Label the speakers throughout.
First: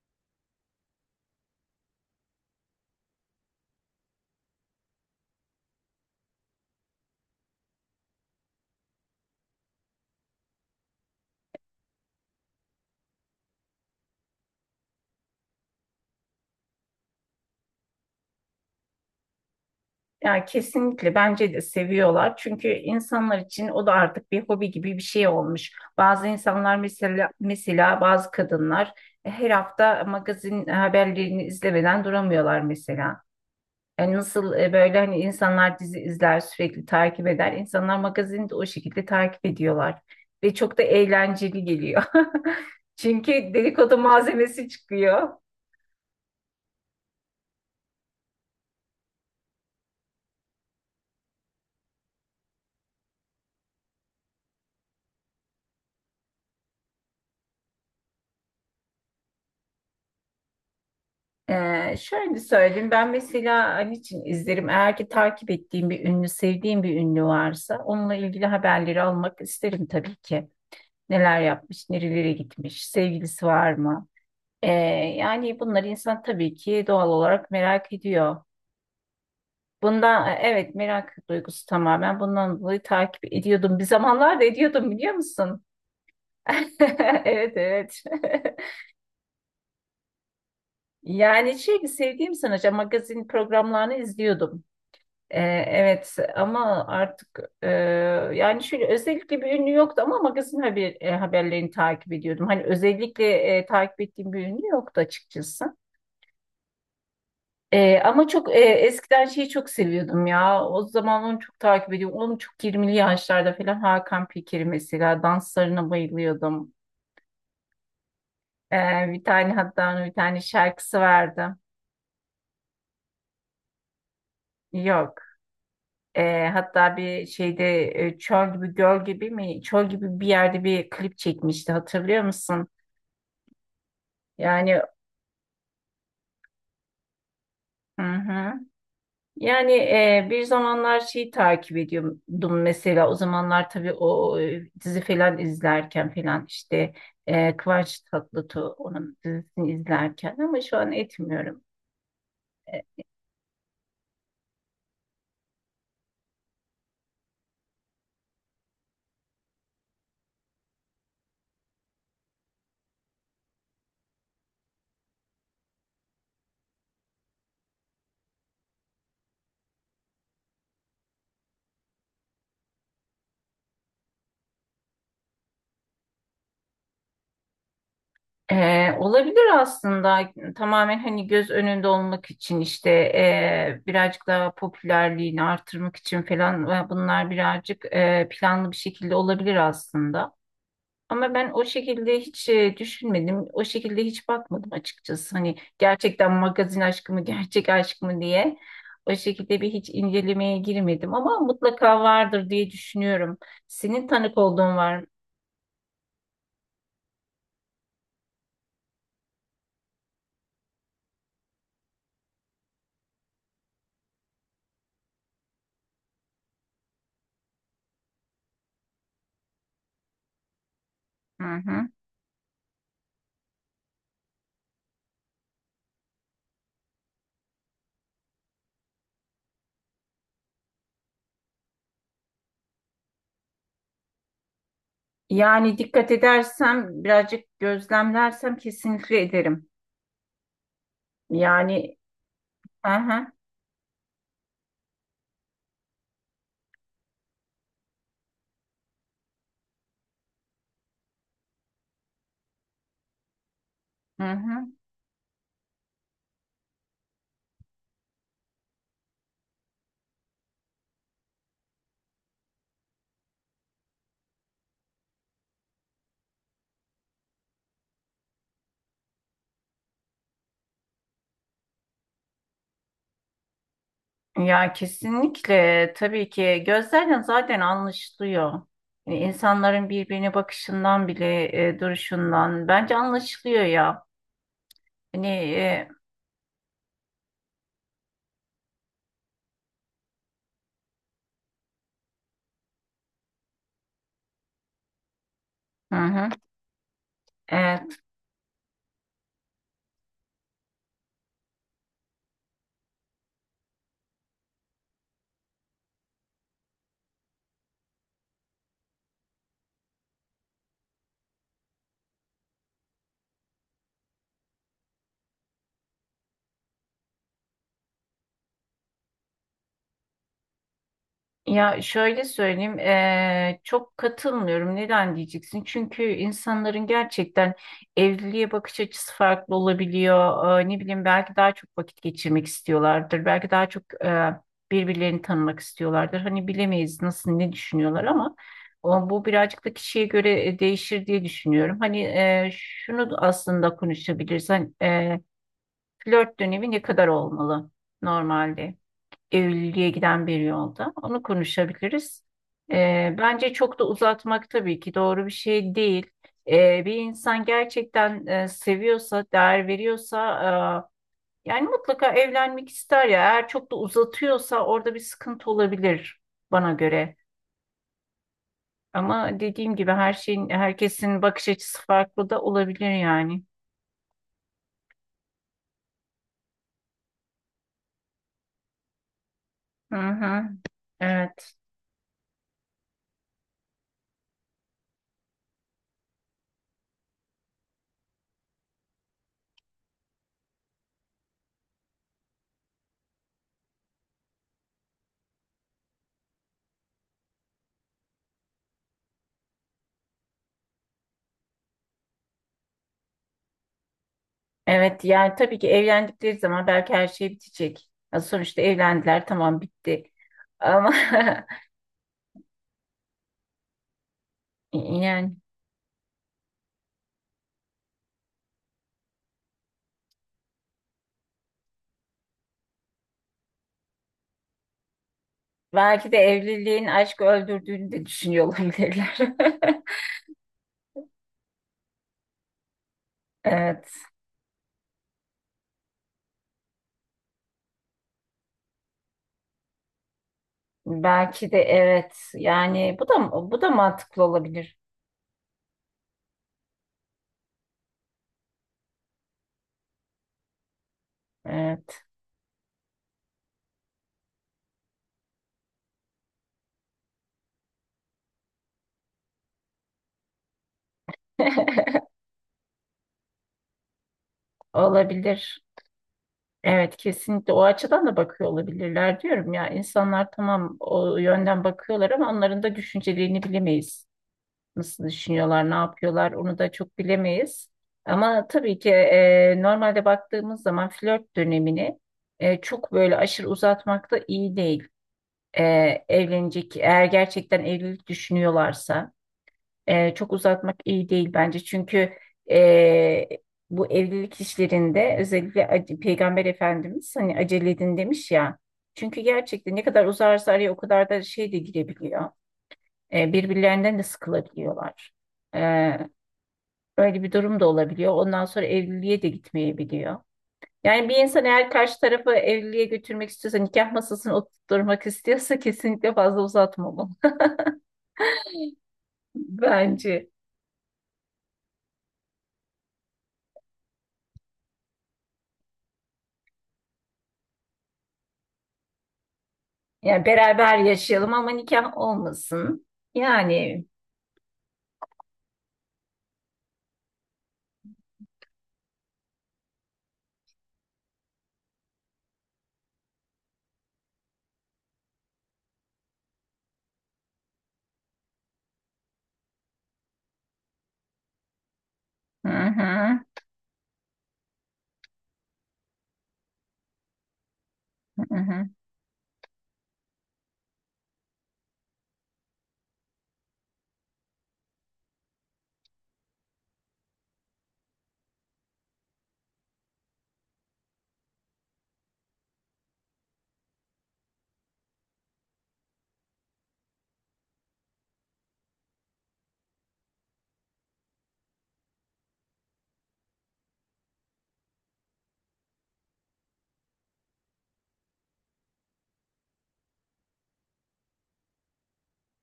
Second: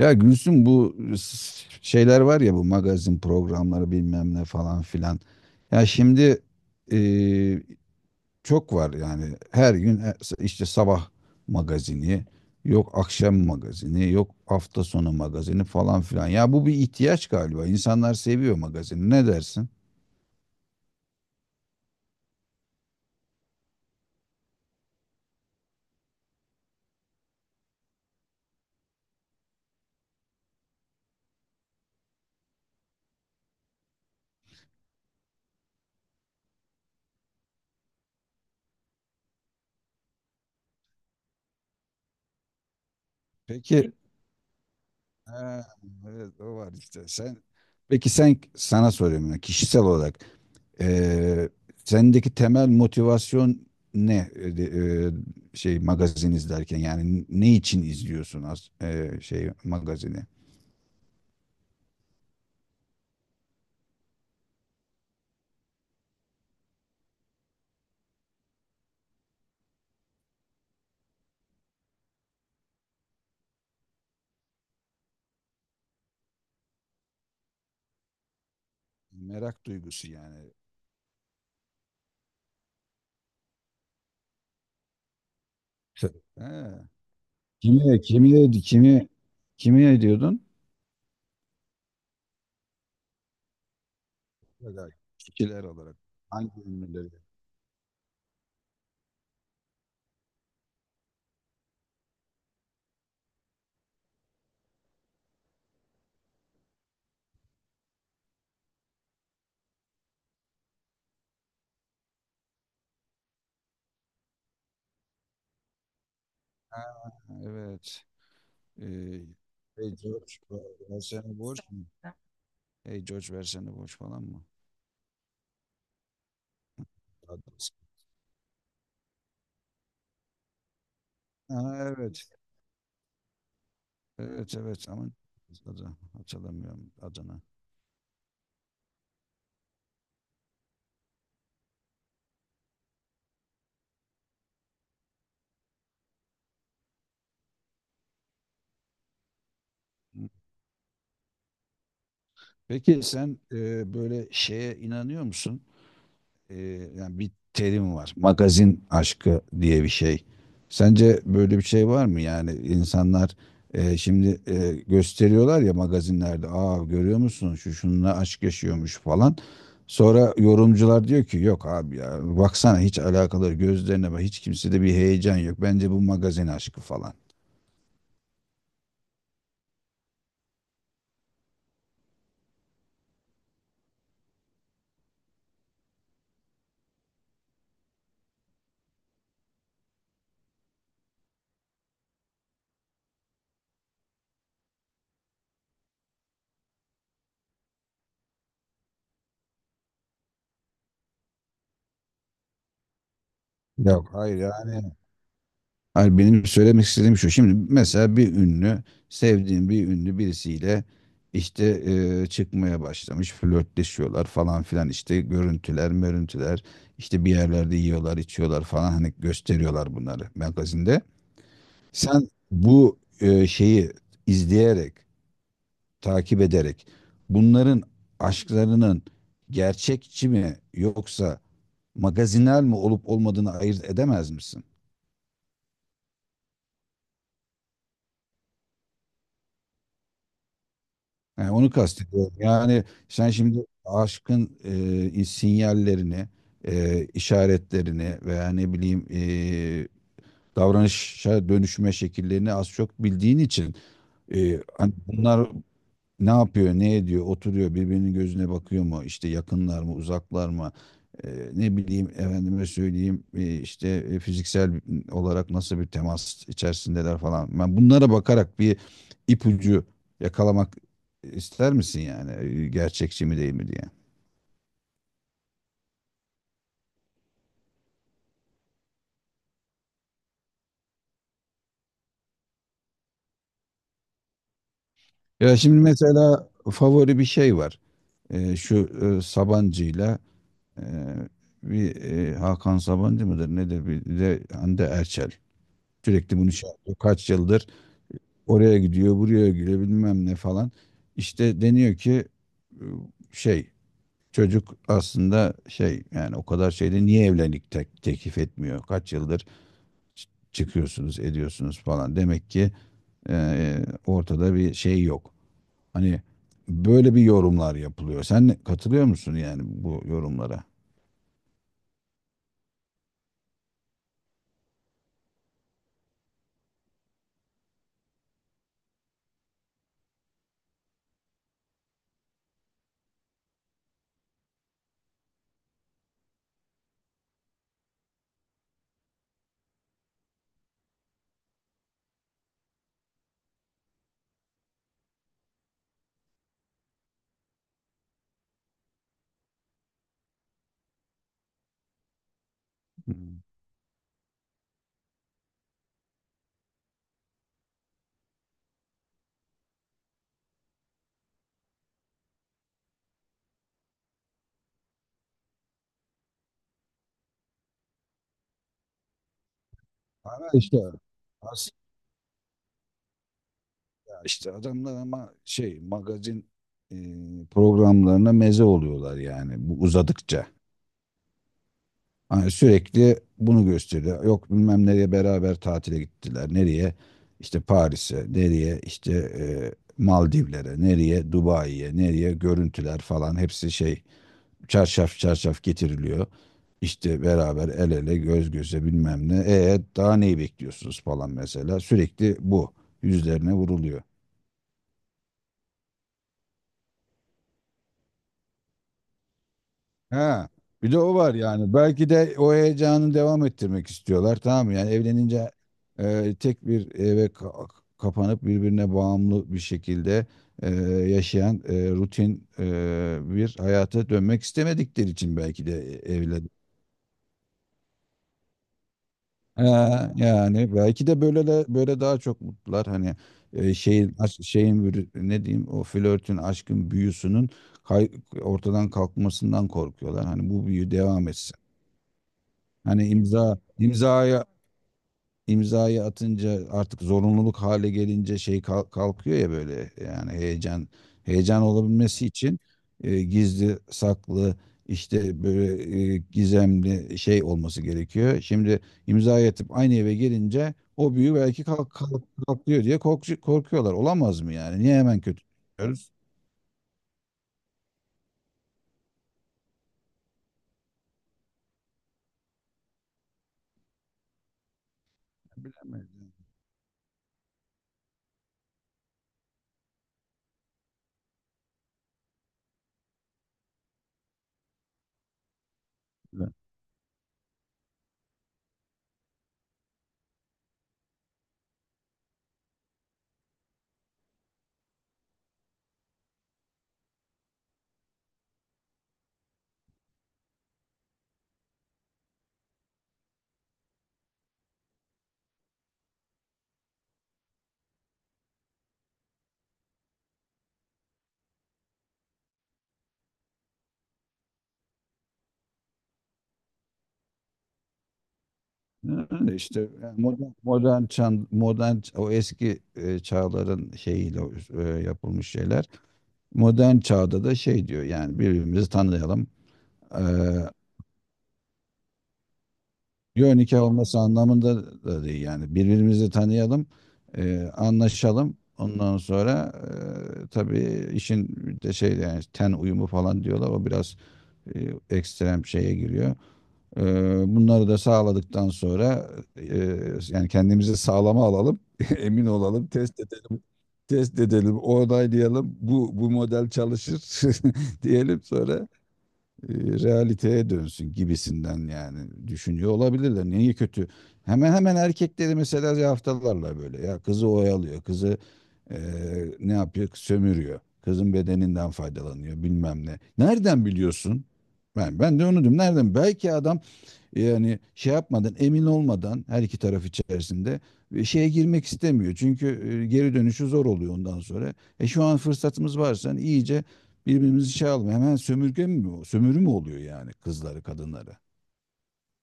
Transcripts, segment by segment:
Speaker 1: Ya Gülsüm bu şeyler var ya, bu magazin programları bilmem ne falan filan. Ya şimdi e, çok var yani, her gün işte sabah magazini, yok akşam magazini, yok hafta sonu magazini falan filan. Ya bu bir ihtiyaç galiba. İnsanlar seviyor magazini. Ne dersin?
Speaker 2: Yani kesinlikle bence de seviyorlar. Çünkü insanlar için o da artık bir hobi gibi bir şey olmuş. Bazı insanlar mesela bazı kadınlar her hafta magazin haberlerini izlemeden duramıyorlar mesela. Yani nasıl böyle hani insanlar dizi izler, sürekli takip eder. İnsanlar magazini de o şekilde takip ediyorlar ve çok da eğlenceli geliyor. Çünkü
Speaker 1: Peki.
Speaker 2: dedikodu malzemesi çıkıyor.
Speaker 1: Ha, evet, o var işte. Peki sen, sana soruyorum ya kişisel olarak, eee, sendeki temel motivasyon ne, şey, magazin izlerken yani ne için izliyorsun az şey magazini?
Speaker 2: Şöyle söyleyeyim, ben mesela an için izlerim, eğer ki takip ettiğim bir ünlü, sevdiğim bir ünlü varsa onunla ilgili haberleri almak isterim tabii ki. Neler yapmış, nerelere gitmiş, sevgilisi var mı? Ee, Yani bunları insan tabii ki doğal olarak merak ediyor,
Speaker 1: Merak duygusu
Speaker 2: bundan
Speaker 1: yani.
Speaker 2: evet, merak duygusu, tamamen bundan dolayı takip ediyordum, bir zamanlar da ediyordum, biliyor musun?
Speaker 1: T- Ha.
Speaker 2: evet,
Speaker 1: Kimi,
Speaker 2: evet.
Speaker 1: kimi, kimi, kimi ediyordun?
Speaker 2: Yani şey, sevdiğim sanatçı magazin programlarını izliyordum.
Speaker 1: Kişiler olarak.
Speaker 2: Evet,
Speaker 1: Hangi
Speaker 2: ama
Speaker 1: ünlüleri?
Speaker 2: artık yani şöyle, özellikle bir ünlü yoktu ama magazin haberlerini takip ediyordum. Hani özellikle takip ettiğim bir ünlü yoktu açıkçası. Ama çok eskiden şeyi çok seviyordum ya. O zaman onu çok takip ediyordum. Onun çok 20'li yaşlarda falan, Hakan Peker'i mesela, danslarına bayılıyordum.
Speaker 1: Evet.
Speaker 2: E,
Speaker 1: Ee,
Speaker 2: Bir tane, hatta
Speaker 1: Hey
Speaker 2: onun bir
Speaker 1: George,
Speaker 2: tane şarkısı
Speaker 1: versene
Speaker 2: vardı.
Speaker 1: borç mu? Hey George, versene borç falan mı?
Speaker 2: Yok. Hatta bir
Speaker 1: Adres.
Speaker 2: şeyde çöl gibi, göl gibi mi, çöl gibi bir yerde bir klip çekmişti,
Speaker 1: Ha,
Speaker 2: hatırlıyor
Speaker 1: evet.
Speaker 2: musun?
Speaker 1: Evet,
Speaker 2: Yani,
Speaker 1: evet, ama adı hatırlamıyorum, adını.
Speaker 2: hı hı. Yani bir zamanlar şeyi takip ediyordum, mesela o zamanlar tabii o dizi falan izlerken falan, işte Kıvanç Tatlıtuğ, onun dizisini
Speaker 1: Hı.
Speaker 2: izlerken, ama şu an etmiyorum.
Speaker 1: Peki
Speaker 2: E,
Speaker 1: sen böyle şeye inanıyor musun? e, Yani bir terim var. Magazin aşkı diye bir şey. Sence böyle bir şey var mı? Yani insanlar şimdi gösteriyorlar ya magazinlerde. Aa, görüyor musun, şu şununla aşk yaşıyormuş falan. Sonra yorumcular diyor ki yok abi ya, baksana, hiç alakaları, gözlerine bak, hiç kimsede bir heyecan yok. Bence bu magazin aşkı falan.
Speaker 2: Olabilir aslında, tamamen hani göz önünde olmak için, işte birazcık daha popülerliğini artırmak için falan, ve bunlar birazcık planlı bir şekilde olabilir aslında. Ama ben o şekilde hiç düşünmedim, o şekilde hiç bakmadım açıkçası. Hani gerçekten magazin aşkı mı, gerçek aşk mı diye o şekilde bir hiç incelemeye girmedim, ama mutlaka vardır diye düşünüyorum. Senin
Speaker 1: Yok, hayır,
Speaker 2: tanık olduğun
Speaker 1: yani
Speaker 2: var mı?
Speaker 1: hayır, benim söylemek istediğim şu. Şimdi mesela bir ünlü, sevdiğim bir ünlü birisiyle işte çıkmaya başlamış, flörtleşiyorlar falan filan, işte görüntüler, mörüntüler, işte bir yerlerde yiyorlar, içiyorlar falan, hani gösteriyorlar bunları magazinde.
Speaker 2: Hı hı.
Speaker 1: Sen bu şeyi izleyerek, takip ederek, bunların aşklarının gerçekçi mi yoksa magazinel mi olup olmadığını ayırt edemez misin?
Speaker 2: Yani dikkat edersem, birazcık gözlemlersem kesinlikle ederim.
Speaker 1: Yani onu
Speaker 2: Yani,
Speaker 1: kastediyorum. Yani
Speaker 2: hı
Speaker 1: sen
Speaker 2: hı,
Speaker 1: şimdi aşkın sinyallerini, işaretlerini, veya ne bileyim davranışa dönüşme şekillerini az çok bildiğin için,
Speaker 2: hı hı.
Speaker 1: hani bunlar ne yapıyor, ne ediyor, oturuyor, birbirinin gözüne bakıyor mu, işte yakınlar mı, uzaklar mı? Ne bileyim, efendime söyleyeyim, işte fiziksel olarak nasıl bir temas içerisindeler falan. Ben bunlara bakarak bir ipucu yakalamak ister misin yani, gerçekçi mi değil mi diye.
Speaker 2: Ya kesinlikle, tabii ki gözlerden zaten anlaşılıyor. Yani insanların birbirine bakışından bile, duruşundan bence anlaşılıyor ya. Hani
Speaker 1: Ya şimdi mesela favori bir şey var. Şu Sabancı'yla, eee, bir Hakan Sabancı mıdır nedir, bir de Hande Erçel.
Speaker 2: hı hı.
Speaker 1: Sürekli bunu şey yapıyor. Kaç yıldır
Speaker 2: E,
Speaker 1: oraya gidiyor, buraya gidiyor, bilmem ne falan. İşte deniyor ki e, şey, çocuk aslında şey, yani o kadar şeyde niye evlilik teklif etmiyor? Kaç yıldır çıkıyorsunuz, ediyorsunuz falan. Demek ki ortada bir şey yok. Hani böyle bir yorumlar yapılıyor. Sen katılıyor musun yani bu yorumlara?
Speaker 2: Ya şöyle söyleyeyim, çok katılmıyorum. Neden diyeceksin? Çünkü insanların gerçekten evliliğe bakış açısı farklı olabiliyor. Ne bileyim, belki daha çok vakit geçirmek istiyorlardır. Belki daha çok birbirlerini tanımak istiyorlardır. Hani bilemeyiz, nasıl, ne düşünüyorlar, ama o, bu birazcık da kişiye göre değişir diye düşünüyorum. Hani şunu aslında konuşabilirsen, flört dönemi ne kadar olmalı normalde, evliliğe giden bir yolda? Onu konuşabiliriz.
Speaker 1: Hmm.
Speaker 2: Bence çok da uzatmak tabii ki doğru bir şey değil. Bir insan gerçekten seviyorsa, değer veriyorsa, yani mutlaka evlenmek ister ya. Eğer çok da uzatıyorsa, orada bir sıkıntı olabilir bana göre. Ama dediğim gibi, her şeyin,
Speaker 1: Ama işte
Speaker 2: herkesin bakış
Speaker 1: aslında,
Speaker 2: açısı farklı da olabilir yani.
Speaker 1: işte adamlar ama şey, magazin e, programlarına meze oluyorlar yani, bu
Speaker 2: Hı
Speaker 1: uzadıkça.
Speaker 2: hı, evet.
Speaker 1: Hani sürekli bunu gösteriyor. Yok, bilmem nereye beraber tatile gittiler. Nereye? İşte Paris'e. Nereye? İşte e, Maldivlere. Nereye? Dubai'ye. Nereye? Görüntüler falan, hepsi şey, çarşaf çarşaf getiriliyor. İşte beraber el ele, göz göze, bilmem ne. Daha neyi bekliyorsunuz falan mesela. Sürekli bu yüzlerine vuruluyor.
Speaker 2: Evet, yani tabii ki evlendikleri zaman belki her şey bitecek. Ya sonuçta evlendiler, tamam, bitti.
Speaker 1: Ha,
Speaker 2: Ama
Speaker 1: bir de o var yani. Belki de o heyecanı devam ettirmek istiyorlar. Tamam mı? Yani
Speaker 2: yani
Speaker 1: evlenince tek bir eve kapanıp, birbirine bağımlı bir şekilde e, yaşayan, rutin bir hayata dönmek istemedikleri için belki de
Speaker 2: belki de
Speaker 1: evlen.
Speaker 2: evliliğin aşkı öldürdüğünü de düşünüyor olabilirler.
Speaker 1: Ha, yani belki de böyle daha çok mutlular. Hani
Speaker 2: Evet.
Speaker 1: ne diyeyim, o flörtün, aşkın büyüsünün kay- ortadan kalkmasından korkuyorlar. Hani bu büyü devam
Speaker 2: Belki
Speaker 1: etsin.
Speaker 2: de, evet. Yani
Speaker 1: Hani
Speaker 2: bu da bu da mantıklı olabilir.
Speaker 1: imzayı atınca, artık zorunluluk hale gelince şey kalkıyor ya böyle, yani heyecan
Speaker 2: Evet.
Speaker 1: olabilmesi için gizli saklı, işte böyle gizemli şey olması gerekiyor. Şimdi imzayı atıp aynı eve gelince o büyü belki kalkıyor diye korkuyorlar. Olamaz mı yani? Niye hemen kötü
Speaker 2: Olabilir.
Speaker 1: diyoruz?
Speaker 2: Evet, kesinlikle o açıdan da bakıyor olabilirler diyorum ya. İnsanlar tamam o yönden bakıyorlar, ama onların da düşüncelerini bilemeyiz. Nasıl düşünüyorlar, ne yapıyorlar,
Speaker 1: Bilemedim.
Speaker 2: onu da çok bilemeyiz. Ama tabii ki normalde baktığımız zaman flört dönemini çok böyle aşırı uzatmak da iyi değil. E, Evlenecek, eğer gerçekten evlilik düşünüyorlarsa çok uzatmak iyi değil bence. Çünkü e, bu evlilik işlerinde özellikle Peygamber Efendimiz hani acele edin demiş ya. Çünkü gerçekten ne kadar uzarsa araya o kadar da şey de girebiliyor. Birbirlerinden de sıkılabiliyorlar. E, Öyle bir durum da olabiliyor. Ondan sonra evliliğe de gitmeyebiliyor. Yani bir insan eğer karşı tarafı evliliğe götürmek istiyorsa, nikah masasını oturtmak istiyorsa kesinlikle fazla uzatmamalı.
Speaker 1: Yani işte yani,
Speaker 2: Bence.
Speaker 1: modern o eski çağların şeyiyle yapılmış şeyler. Modern çağda da şey diyor, yani birbirimizi tanıyalım. Ee,
Speaker 2: Yani beraber yaşayalım ama nikah olmasın.
Speaker 1: Yo, nikah
Speaker 2: Yani,
Speaker 1: olması anlamında da değil, yani birbirimizi tanıyalım, anlaşalım. Ondan sonra tabii, işin bir de şey yani ten uyumu falan diyorlar. O biraz e, ekstrem şeye giriyor. Ee, Bunları da sağladıktan sonra, e, yani kendimizi sağlama alalım, emin
Speaker 2: hı
Speaker 1: olalım,
Speaker 2: hı,
Speaker 1: test edelim, onaylayalım. Bu model çalışır
Speaker 2: hı
Speaker 1: diyelim,
Speaker 2: hı.
Speaker 1: sonra realiteye dönsün gibisinden, yani düşünüyor olabilirler. Niye kötü? Hemen hemen erkekleri mesela yaftalarla, böyle ya, kızı oyalıyor, kızı e, ne yapıyor, sömürüyor, kızın bedeninden faydalanıyor bilmem ne. Nereden biliyorsun? Ben de onu diyorum. Nereden? Belki adam, yani şey yapmadan, emin olmadan, her iki taraf içerisinde şeye girmek istemiyor. Çünkü geri dönüşü zor oluyor ondan sonra. Şu an fırsatımız varsa, hani iyice birbirimizi şey alalım. Hemen sömürge mi o, sömürü mü oluyor yani, kızları, kadınları?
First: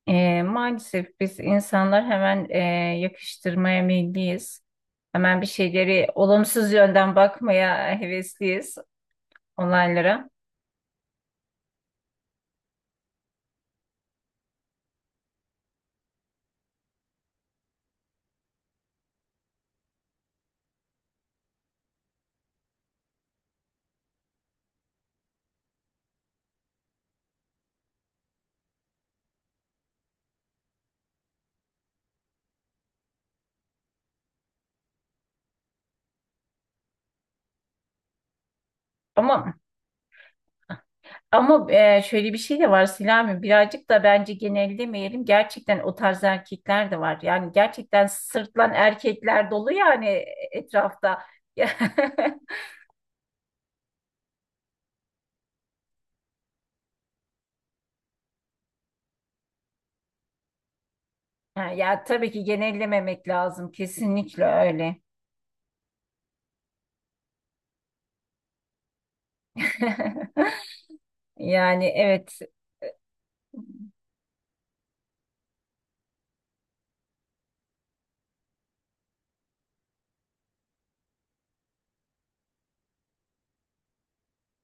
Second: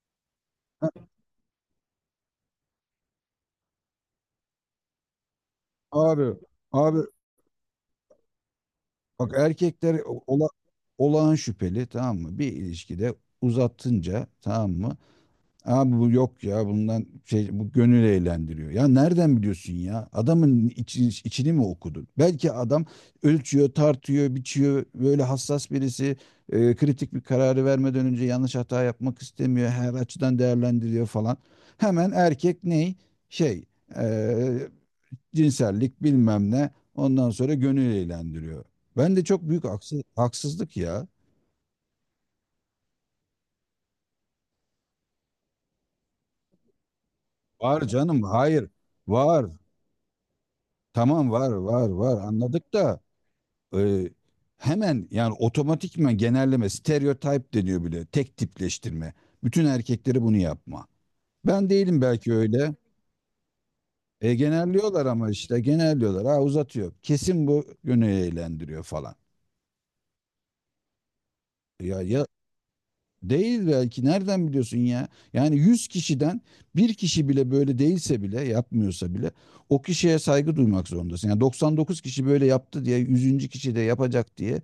Speaker 1: Ha.
Speaker 2: Maalesef biz insanlar hemen yakıştırmaya meyilliyiz. Hemen bir şeyleri
Speaker 1: Abi,
Speaker 2: olumsuz
Speaker 1: abi,
Speaker 2: yönden bakmaya hevesliyiz
Speaker 1: bak, erkekler
Speaker 2: olaylara.
Speaker 1: ola, olağan şüpheli, tamam mı? Bir ilişkide uzatınca, tamam mı? Abi bu yok ya, bundan şey, bu gönül eğlendiriyor. Ya nereden biliyorsun ya? Adamın içini mi okudun? Belki adam ölçüyor, tartıyor, biçiyor. Böyle hassas birisi kritik bir kararı vermeden önce yanlış hata yapmak istemiyor, her açıdan değerlendiriyor falan. Hemen erkek ney? Şey, e, cinsellik, bilmem ne. Ondan sonra gönül eğlendiriyor. Ben de, çok
Speaker 2: Ama
Speaker 1: büyük haksızlık ya.
Speaker 2: Şöyle bir şey de var Selami, birazcık da bence genellemeyelim, gerçekten o tarz erkekler de var yani,
Speaker 1: Var
Speaker 2: gerçekten
Speaker 1: canım, hayır,
Speaker 2: sırtlan
Speaker 1: var.
Speaker 2: erkekler dolu yani etrafta.
Speaker 1: Tamam, var,
Speaker 2: Ya,
Speaker 1: var, var, anladık da e, hemen yani otomatikman genelleme, stereotip deniyor bile. Tek tipleştirme. Bütün erkekleri bunu yapma. Ben değilim
Speaker 2: ya tabii
Speaker 1: belki
Speaker 2: ki
Speaker 1: öyle.
Speaker 2: genellememek lazım, kesinlikle öyle.
Speaker 1: Genelliyorlar, ama işte genelliyorlar. Ha, uzatıyor, kesin bu yönü eğlendiriyor falan.
Speaker 2: Yani,
Speaker 1: Ya,
Speaker 2: evet.
Speaker 1: değil belki, nereden biliyorsun ya? Yani 100 kişiden bir kişi bile böyle değilse bile, yapmıyorsa bile, o kişiye saygı duymak zorundasın. Yani 99 kişi böyle yaptı diye, yüzüncü kişi de yapacak diye,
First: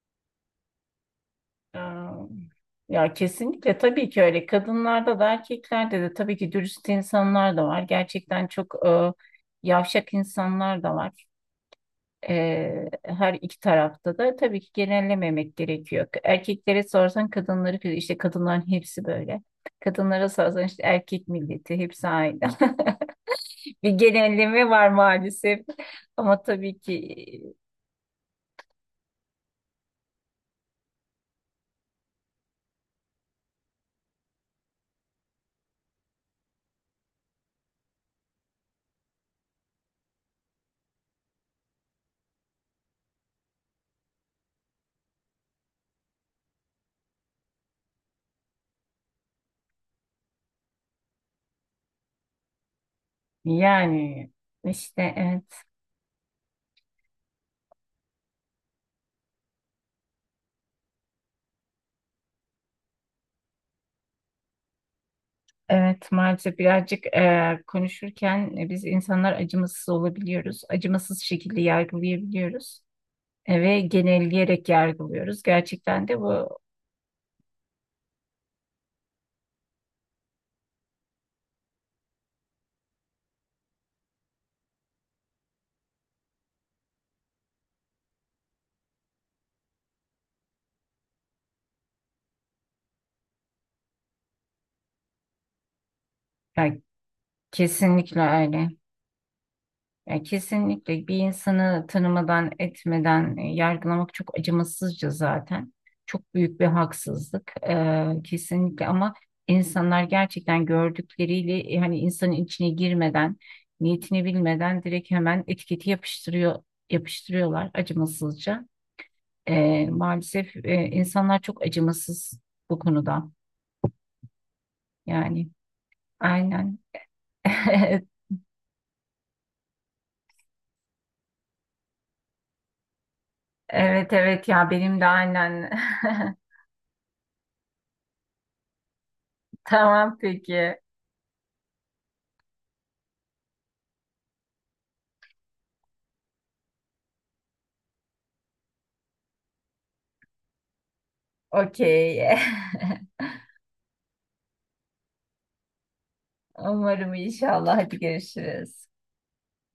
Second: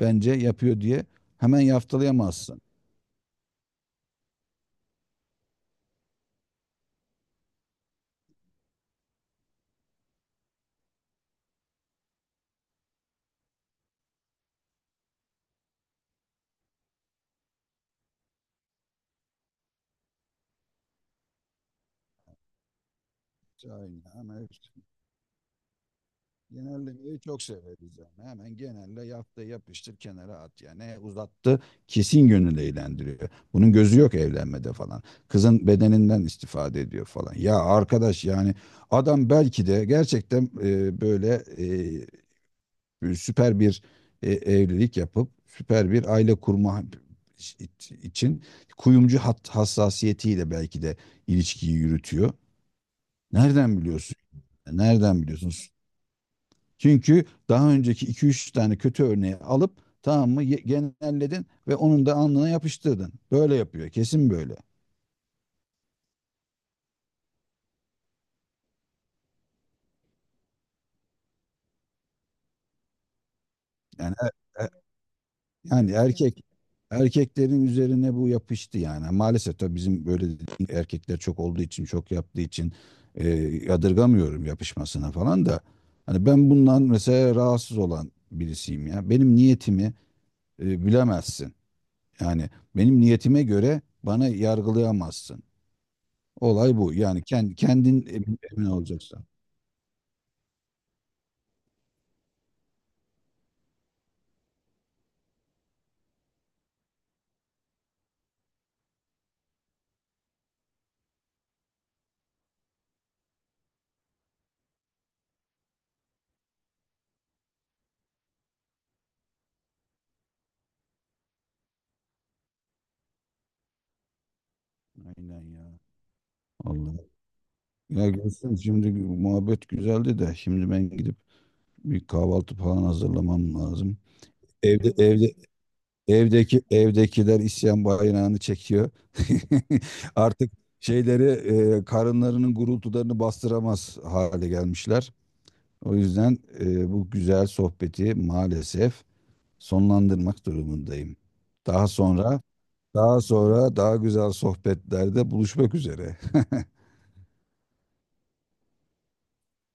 Speaker 1: bence yapıyor diye hemen
Speaker 2: Aa.
Speaker 1: yaftalayamazsın.
Speaker 2: Ya kesinlikle, tabii ki öyle. Kadınlarda da, erkeklerde de tabii ki dürüst insanlar da var. Gerçekten çok yavşak insanlar da var. Her iki tarafta da tabii ki genellememek gerekiyor. Erkeklere sorsan, kadınları, işte kadınların hepsi böyle. Kadınlara sorsan, işte erkek milleti hepsi aynı. Bir
Speaker 1: Aynen, ama
Speaker 2: genelleme
Speaker 1: işte
Speaker 2: var maalesef. Ama tabii ki,
Speaker 1: genellemeyi çok severiz yani. Hemen genelle, yap da yapıştır, kenara at yani. Ne, uzattı, kesin yönünde eğlendiriyor, bunun gözü yok evlenmede falan, kızın bedeninden istifade ediyor falan. Ya arkadaş, yani adam belki de gerçekten böyle süper bir evlilik yapıp süper bir aile kurma için, kuyumcu hassasiyetiyle belki de ilişkiyi yürütüyor. Nereden biliyorsun?
Speaker 2: yani işte,
Speaker 1: Nereden biliyorsun?
Speaker 2: evet.
Speaker 1: Çünkü daha önceki iki üç tane kötü örneği alıp, tamam mı, genelledin ve onun da alnına yapıştırdın. Böyle yapıyor. Kesin böyle.
Speaker 2: Evet, maalesef birazcık konuşurken biz insanlar acımasız olabiliyoruz. Acımasız şekilde yargılayabiliyoruz ve
Speaker 1: Yani e- e-
Speaker 2: genelleyerek yargılıyoruz.
Speaker 1: yani
Speaker 2: Gerçekten de
Speaker 1: erkek
Speaker 2: bu,
Speaker 1: erkeklerin üzerine bu yapıştı yani. Maalesef tabii, bizim böyle dediğim erkekler çok olduğu için, çok yaptığı için, e, yadırgamıyorum yapışmasına falan da. Hani ben bundan mesela rahatsız olan birisiyim ya. Benim niyetimi bilemezsin. Yani benim niyetime göre bana yargılayamazsın. Olay
Speaker 2: yani
Speaker 1: bu. Yani kendi kendin
Speaker 2: kesinlikle
Speaker 1: emin
Speaker 2: öyle.
Speaker 1: olacaksın.
Speaker 2: Yani kesinlikle bir insanı tanımadan, etmeden yargılamak çok acımasızca zaten. Çok büyük bir haksızlık. Kesinlikle, ama insanlar gerçekten gördükleriyle, hani insanın içine girmeden, niyetini bilmeden direkt hemen etiketi yapıştırıyor, yapıştırıyorlar acımasızca. Maalesef insanlar çok acımasız bu konuda.
Speaker 1: Aynen
Speaker 2: Yani,
Speaker 1: ya.
Speaker 2: aynen.
Speaker 1: Allah. Ya Gülsüm, şimdi muhabbet güzeldi de, şimdi ben gidip bir kahvaltı falan hazırlamam lazım.
Speaker 2: Evet, evet, ya
Speaker 1: Evde
Speaker 2: benim de
Speaker 1: evde
Speaker 2: aynen.
Speaker 1: Evdekiler isyan bayrağını çekiyor.
Speaker 2: Tamam,
Speaker 1: Artık
Speaker 2: peki.
Speaker 1: şeyleri, karınlarının gurultularını bastıramaz hale gelmişler. O yüzden bu güzel sohbeti maalesef sonlandırmak durumundayım. Daha
Speaker 2: Okey.
Speaker 1: sonra Daha sonra daha güzel sohbetlerde buluşmak üzere.
Speaker 2: Umarım, inşallah. Hadi, görüşürüz.